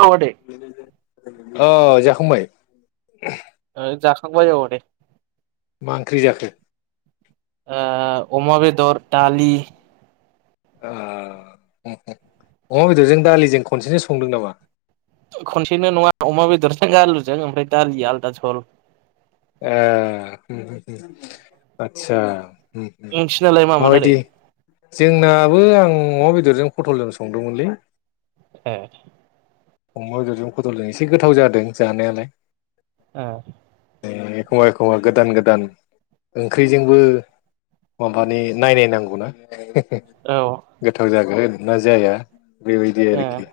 औ आदै [unintelligible] अ जाखांबाय ओ जाखां खांबाय औ नै मा ओंख्रि जाखो ओ अमा बेदर दालि ओ अमा बेदरजों दालिजों खनसेनो संदों नामा खनसेनो नङा अमा बेदरजों आलुजों ओमफ्राय दालिया आलदा जहल ए आतसा नोंसिनालाय मामोन आदै? माबायदि जोंना बो आं अमा बेदरजों फटलजों संदोंमोनलै ए अमा बेदरजों फटलजों एसे गोथाव जादों जानायालाय औ एखमबा एखमबा गोदान गोदान ओंख्रिजोंबो माबानि नायनाय नांगौना औ गोथाव जागोन ना जाया बेबायदि ए आरोखि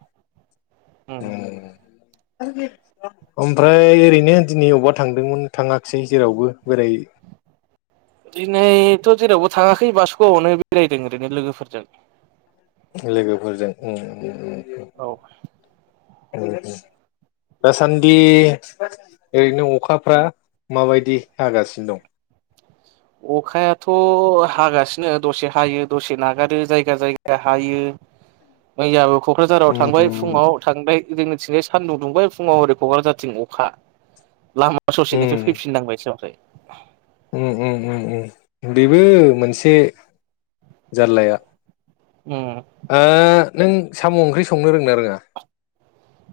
[unintelligible] ओमफ्राय ओरैनो दिनै अबावबा थांदोंमोन थाङाखिसै जेरावबो बोरै दिनै थ' जेरावबो थाङाखै बासुगावआवनो बेरायदों ओरैनो लोगोफोरजों लोगोफोरजों औ दासान्दि ओरैनो अखाफ्रा माबायदि हागासिनो दं अखायाथ' हागासिनो दसे हायो दसे नागारो जायगा जायगा हायो मैयाबो क'क्राझाराव उम थांबाय फुङाव थांबाय जोंनिथिंजाय सानदुं दुंबाय फुङाव हरै क'क्राझारथिं अखा लामा ससेनिफ्राय उम फैफिनांबाय सो ओमफ्राय उम उम उम बेबो मोनसे जारलाया उम। ओ नों साम' ओंख्रि संनो रोंना रोङा?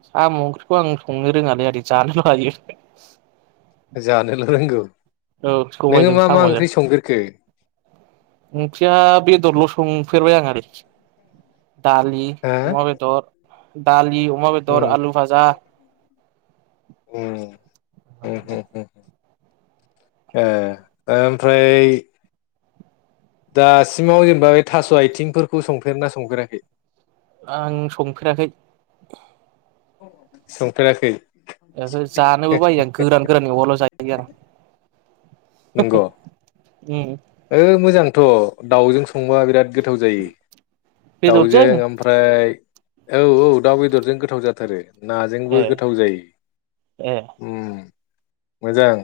साम'ओंख्रिखौ आं संनो रोङालै आदै जानोल' लायो जानोल' रोंगौ। औ नोङो सबाइजों मा मा साम'जों ओंख्रि संफेरखो ओंख्रिया बेदरल' संफेरबाय आङो। [inaudible] दालि हो अमा बेदर। दालि अमा बेदर, उम आलु फाजा, उम ओ- ओमफ्राय दासिमाव जेनेबा बे थास' आइथिंफोरखौ संफेरना संफेराखै? आं संफेराखै। संफेराखै? ओहो जानोबो बायो आं गोरान गोराननि एवाब्ला जा या नंगौ उम ओ मोजांथ' दाउजों संबा बिराद गोथाव जायो दाउजों बेदरजों ओमफ्राय औ औ दाउ बेदरजों गोथाव जाथारो। नाजोंबो ए गोथाव जायो ए उम। मोजां।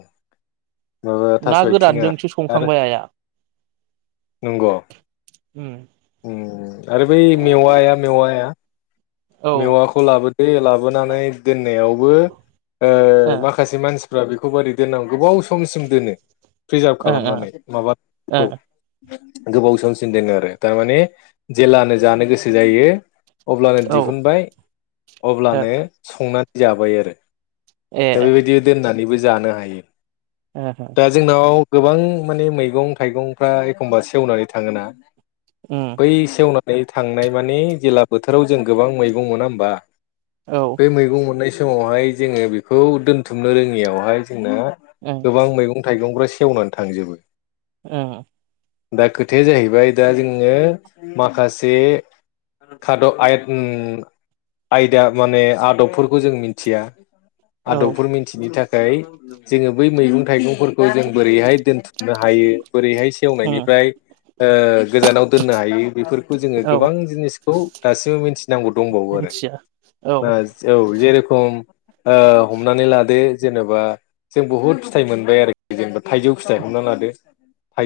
ओ ना थास'आइथिङा गोरानजोंसो आरो संखांबाय आइया नंग' उम उम आरो बै मेवाया मेवाया औ ओ मेवाखौ लाबो दो लाबोनानै दोन नायावबो ओ माखासे मान फ्रा बेखौ बारै दोननांगौ गोबाव समसिम दोनो। प्रिजार्भ ओ ओ खालामनानै माबाखौ गोबाव समसिम दोनो आरो थारमाने जेलानो जानो गोसो जायो अब्ला औ ओ दिहुनबाय अब्लानो संना नै जाबाय आरो। ए दा बेबायदि दोननानैबो जा जानो हायो। ओहो दा जोंनाव गोबां माने मैगं थाइगंफ्रा एखमबा सेवनानै थाङोना उम बै सेवना थांनाय माने जेला बोथोराव जों गोबां मैगं मोना होमबा औ ओं बे मैगं मोननाय सम समावहाय जोङो बेखौ दोनथुमनो रोङियावहाय जोंना गोबां मैगं थाइगंफ्रा सेवनानै थांजोबो उम उम। दा खोथाया जाहैबाय दा जोङो माखासे खाद' आयत आयदा माने आदबफोरखौ जों मिथिया औ आदबफोर मिथिनो थाखाय जोङो बै मैगं थाइगं फोर जों बोरैहाय दोनथुमनो हायो बोरैहाय उम सेवनायनिफ्राय गोजानाव दोननो हायो बेफोरखौ जोङो औ गोबां जिनिखौ दासिमबो मिथि गौ दंबावो आरो मिथिया औ [inaudible] ओम हमनानै लादो जेनेबा जों बहुत फिथाइ मोनबाय आरोखि जेनेबा थाइजौ फिथाइ हमना लादो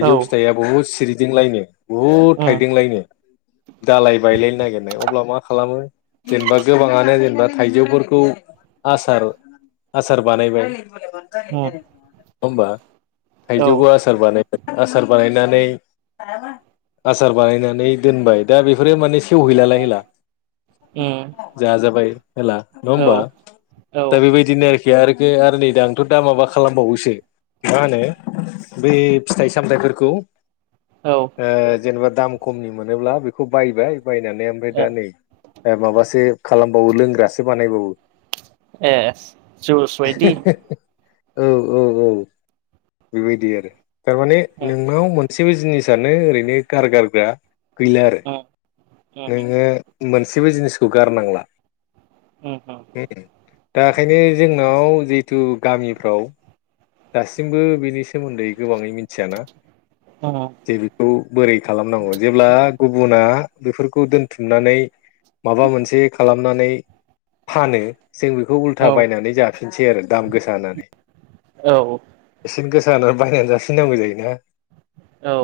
औ फिथाइया बहुद सिरि दिंलायनो बहुद उम थाइदोंलायनो दालाय बायलायनो नागिरनाय अब्ला मा खालामो जेनेबा गोबाङानो जेनेबा थाइजौफोरखौ आसार आसार बानायबाय उम [unintelligible] होमबा औ थाइजौ आसार बानाय आसार बानायनानै आसार बानायनानै दोनबाय दा बेफोरो माने [inaudible] जा उम जाबाय हला नङ औ होमबा औ दा बे बैदिनि आरोखि आरोखो आरो नै दा आंथ' दा माबा खालामबावोसो मा होनो बै फिथाइ सामथायाइफोरखौ औ ओ जेनेबा दाम खमनि मोनोब्ला बेखौ बायबाय बायनानै ओमफ्राय दा नै माबासो खालामबावो लोंग्रासो बानायबावो। ए जुइस बायदि? औ औ औ बेबायदि आरो थारमाने उम नोंनाव मोन गासिबो जिनिसानो ओरैनो गारगारग्रा गैला आरो उम उम नोङो मोनसेबो जिनिसखौ गारनांला उम उम दा ओखायनो जोंनाव जि जिथु गामिफ्राव दासिमबो बेनि सोमोन्दै गोबाङै मिथियाना? औ जे बेखौ बोरै खालामनांगौ जेब्ला गुबुना बेफोरखौ दोनथुमनानै माबा मोनसे खालामनानै फानो जों बेखौ औ उल्था बायनानै जाफिनसै आरो दाम गोसा होनानानै औ बेसेन गोसा जाना बायनानै जाफिन नांगौ जायोना। औ।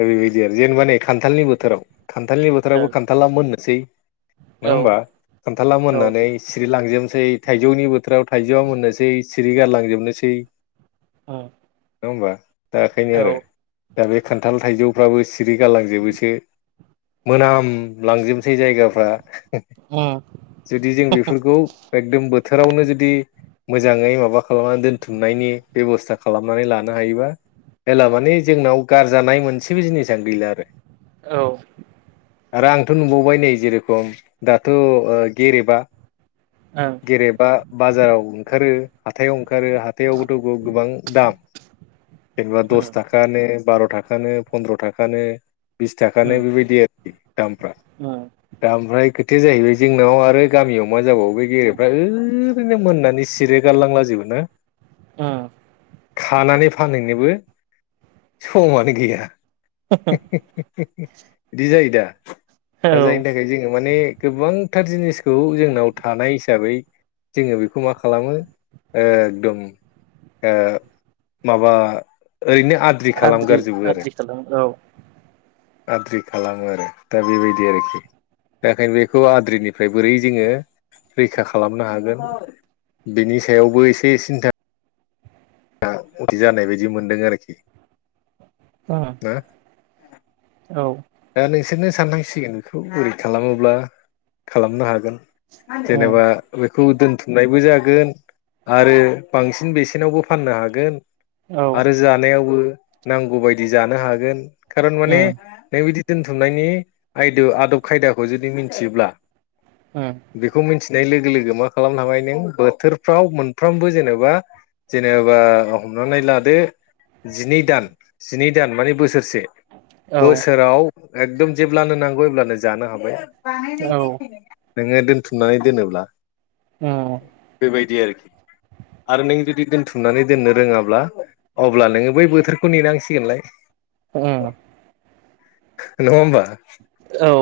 बेबायदि आरो जेनेबा नै खान्थालनि बोथोराव खान्थालनि उम औ बोथाबो खान्थाला मोनो सै नङा उम होमबा? खान्थाला औ मोननानै सिरिलांजोब सै थाइजौनि बोथोराव थाइजौआ मोननोसै सिरि गारलांजोबनोसै। औ। नङा होमबा? दा बेखायनो आरो दा बे खान्थाल थाइजौ फ्राबो सिरि गारलांजोबोसो मोनाम लां गासै जायगाफ्रा जुदि जों बेफोरखौ एकदम बोथोर बोथोरावनो जुदि मोजाङै माबा खालामनानै दोनथुमनायनि बेबस्था खालामनानै लानो हायोबा जेब्ला मानि जोंनाव गारजानाय मोनसेबो जिनिसानो गैला आरो। औ। आरो आंथ नुबावो बाय नै जेरेखम दाथ गेरेबा उम गेरेबा बाजाराव ओंखारो हाथायाव ओंखारो हाथायावबोथ गोबां दाम जेनेबा उम दस थाखा नो बार थाखानो फन्द्र थाखानो बिस थाखानो उम बेबायदि आरोखि दामफ्रा। दा ओमफ्राय खोथाया जाहैबाय जोंनाव आरो गामियाव मा जाबावो [unintelligible] ओरैनो मोननानै सिरि गारलांला जोबो ना उम। खानानै फानहैनोबो समानो गैया। [unintelligible] बिदि जायो दा। औ दा जायनि थाखाय जोङो माने गोबांथार जिनिसखौ जोंनाव थानाय हिसाबै जोङो बेखौ मा खालामो एगदम ओ माबा ओरैनो आद्रि खालामगारजोबो आरो आद्रि खालामो औ आद्रि खालामो आरो दा बेबायदि बेआरोखि दाखाय बेखौ आद्रिनिफ्राय बोरै जोङो रैखा खालामनो हागोन बिनि सायावबो एसे सिन्था दा उथि जानाय बायदि मोनदों आरोखि अह ना औ दा नोंसोरनो सानांसिगोन बेखौ बोरै खालामोब्ला खालामनो हागोन उम जेनेबा खौ दोनथुमनायबो जागोन आरो बांसिन बेसेनावबो फाननो हागोन औ उम औ आरो जानायावबो नांगौबायायदि जानो हागोन खारन उम माने बिदि दोनथुमनायनि आयदो आदब खायदाखौ जुदि मिथियोब्ला उम औ बेखौ मोनथि नै लोगो लोगो मा खालाम हाबायनो बोथोरफ्राव मोनफ्रामबो जेनेबा जेनेबा हमनानै लादो जिनै दान जिनै दान माने बोसोर से उम बोसोर औ एकदम जेब्लानो नांगौ अब्लानो जानो हाबाय [unintelligible] नोङो दोनथुमनानै दोनोब्ला उम बेबायदि आरोखि आरो नों जुदि दोनथुमनानै दोननो रोङाब्ला अब्ला नोङो बै बोथोरखौ नेनांसिगोनलाय उम नङा होनबा औ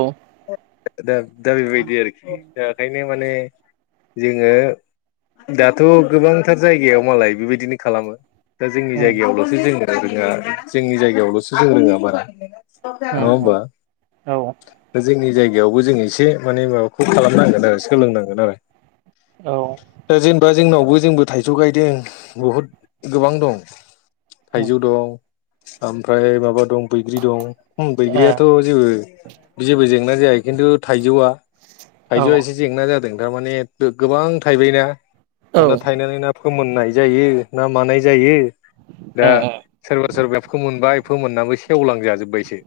[unintelligible] दा बेबायदि आरोखि दा ओंखायनो माने जोङो दाथ' गोबांथार जायगायाव मालाय बेबायदिनो खालामो दा जोंनि जायगायावल'सो जों जोंहा जोंनि जायगायावल'सो जों रोङा बारा नहा होमबा औ जोंनि जायगायाव गायावबो जोङ एसे माने माबाखौ खालामनांगोन आरो सोलोंनांगोन औ आरो जेनबा जोंनावबो जोंबो थाइजौ गायदों बहुद गोबां दं [inaudible] उम थाइजौ दं ओमफ्राय माबा दं बैग्रि दं ए बैग्रियाथ' जेबो जेबो जाय जेंना जाय खिन्थु थाइजौआ थाइजौआ औ एसे जेंना जादों थारमाने गोबां थाइबाय ना दाना थायनानै ना फोमोननाय जायो ना मानाय जायो दा ए सोरबा सोरबाया फोमोनबाय फोमोनाबो सेवलांजाजोब्बाय ए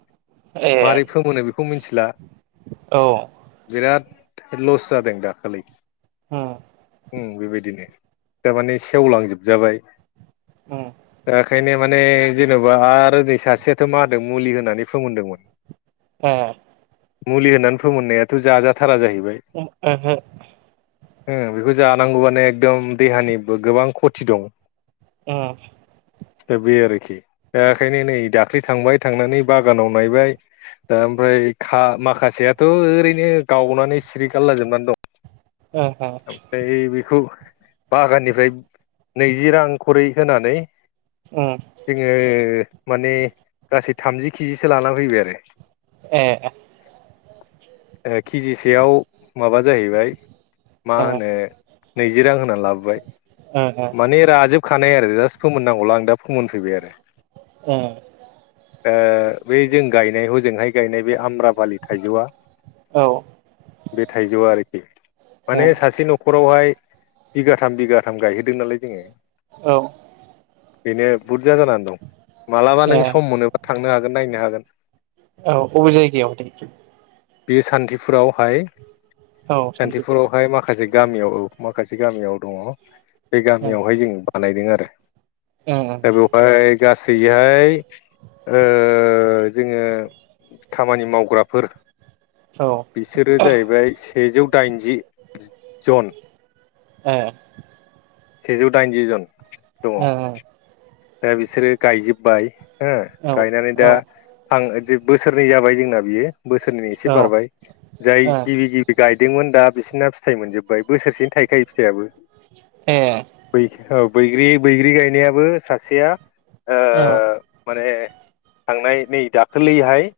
ए मारै फोमोनो बेखौ मिथिला औ बिराद लस जादों दाखालि उम उम बेबायदिनो थारमाने सेवलांजोबजाबाय उम राखायनो माने जेन'बा आरो ओनै सासेयाथ' मा होदों मुलि होनानै नि फोमोनदोंमोन ए मुलि होननानै फोमोननायाथ' जाजाथारा जाहैबाय ओहो बेखौ जानांगौबानो एकदम देहानिबो गोबां खथि दं उम दा बे आरोखि दा बेखायनो नै दाख्ललि थांबाय थांनानै बागानाव नायबाय दा ओमफ्राय खा माखासेयाथ' ओरैनो गावनानै सिरि गारलाजोबनानै दं। ओहो आमफाय बेखौ बागाननिफ्राय नैजि रां खरि होनानै उम जोङो माने गासै थामजि केजिसो लाना फैबाय आरो। ए ओ केजिसेयाव माबा जाहैबाय [inaudible] मा होनो नैजि रां होनानै लाबोबाय माने राजोबखा नाय आरो जास फोमोन नांगौला आं दा फोमोन फैबाय आरो। ओ बे जों गायनायखौ जोंहाय गायनाय बे आम्राबालि थाइजौआ ओ बे थाइजौआ आरोखि। ओहो माने सासे न'खराव बेहाय बिगाथाम बिगाथाम गायहोदों नालाय जोङो। औ बेनो बहुत बुज्जा जाना दं मालाबा नों ए सम मोनोबा थांनो हागोन। गोन नायनो हागोन। औ अबे जायगायाव [unintelligible] बे सान्थिफुरावहाय औ सान्थि फुरावहाय माखासे गामियाव औ माखासे गामियाव दङ। बे गामियावहाय जों बानायदों आरो। ओ [inaudible] दा बेवहाय गासैहाय ओ ओ जोङो खामानि मावग्राफोर ओ बिसोरो जाहैबाय सेजौ दाइनजि। जन। ए। सेजौ दाइनजि जन। दङ ओ ओ। दा बिसोरो गायजोबबाय। हो गायनानै दा औ थां जेबो बोसोरनै जाबाय जोंना बियो। बोसोरनै एसे ओ बारबाय जाय गिबि गिबि गाइद दोंमोन दा बिसिना फिथाइ मोनजोब बाय बोसोरसेनो थायखायो फिथाइयाबो ए [unintelligible] बैग्रि बैग्रि गायनायाबो सासेया ओ औ माने थांनाय नै दाखोलैहाय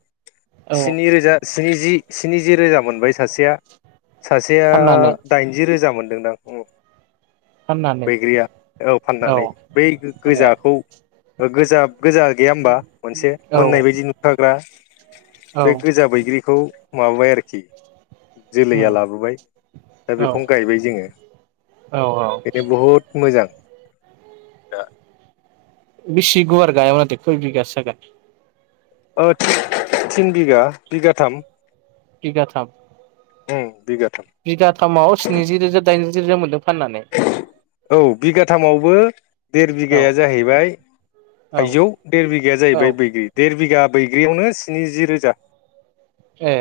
औ स्नि रोजास स्निजि स्निजि रोजा मोनबाय सासेया सासेया फाननानै दाइनजि रोजा मोन दोंदां उम फाननानै बैग्रिया औ फाननानै बै गोग ए गोजाखौ गोजा गोजा गैया होमबा मोनसे औ मोननाय बायदि नुखाग्रा औ बे गोजा बैग्रिखौ माबाबाय आरो जि जोलैया उम लाबोबाय दा औ बेखौनो गायबाय जोङो औ बेनो बहुद मोजां दा बेसि गुवार गाया खै बिगासो जागोन ओ थिन बिगा बिगाथाम बिगाथाम ओम बिगा बिगाथामाव स्निजि रोजा दाइन जि रोजा मोन्दों फाननानै औ बिगाथामावबो देर औ बिघाया जाहैबाय औ थाइजौ देर बिघाया औ जाहैबाय बैग्रि देर बिघा बैग्रियावनो स्निजि रोजा ए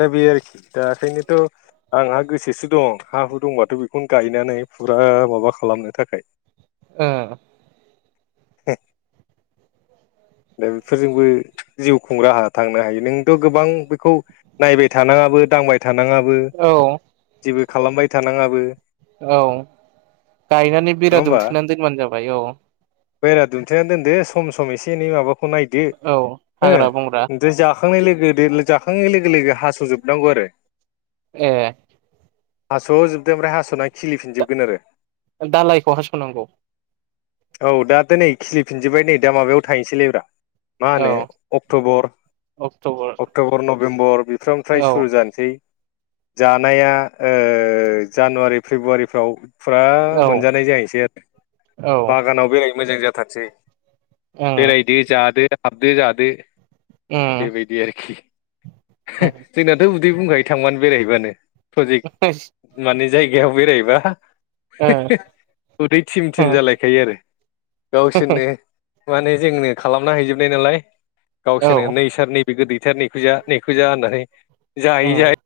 दा बेयो आरोखि दा ओंखायनोथ' आंहा गोसोसो दं हा हु दंबाथ' बेखौनो गायनानै फुरा माबा खालामनो थाखाय ओ बेफोरजोंबो जिउ खुं राहा थांनो हायो नोंथ' गोबां बेखौ नायबाय थानाङाबो दांबाय थानाङाबो औ जेबो खालामबाय थानाङाबो औ गायनानै बेरा दुमथेनानै दोनबानो जाबाय औ बायरा दुमथेना दोनदो सम एसे एनै माबा खौ नायदो औ ओ हाग्रा बंग्रा ओमथाय जाखांनाय लोगो जाखांनाय लोगो लोगो हास'जोबनांगौ आरो ए हास' जोबदों ओफ्राय हास' नाय दालायखौ हास'नांगौ औ दाथ' नै खिलिफिनजोब्बाय नै दा माबायाव थायनोसैलैब्रा मा औ होनो अक्ट'बर अक्टबर नभेम्बर सुफ्रनि फ्राय औ सुरु जानोसै जानाया जानुवारि फेब्रुवारिफ्राव फुरा औ मोनजानाय जाहैसै आरो ओं बागानाव बेरायनो मोजां जा थादसै ओम बेरायदो जादो हाबदो जादो ओम बेबायदि आरोखि। जोंनाथ' उदै बुंखायो थांबानो बेरायहैबानो। प्रजेक्ट माने जायगायाव बेरायहैबा उदै थिम ओ थिम जालायखायो आरो गावसोरनो माने जोंनो खालामना हैजोबनाय नालाय। ओ गावसोरनो औ नैसार नैबे गोदै सार नै इखौ जा नै इखौ जा होननानै जायै ओम जायै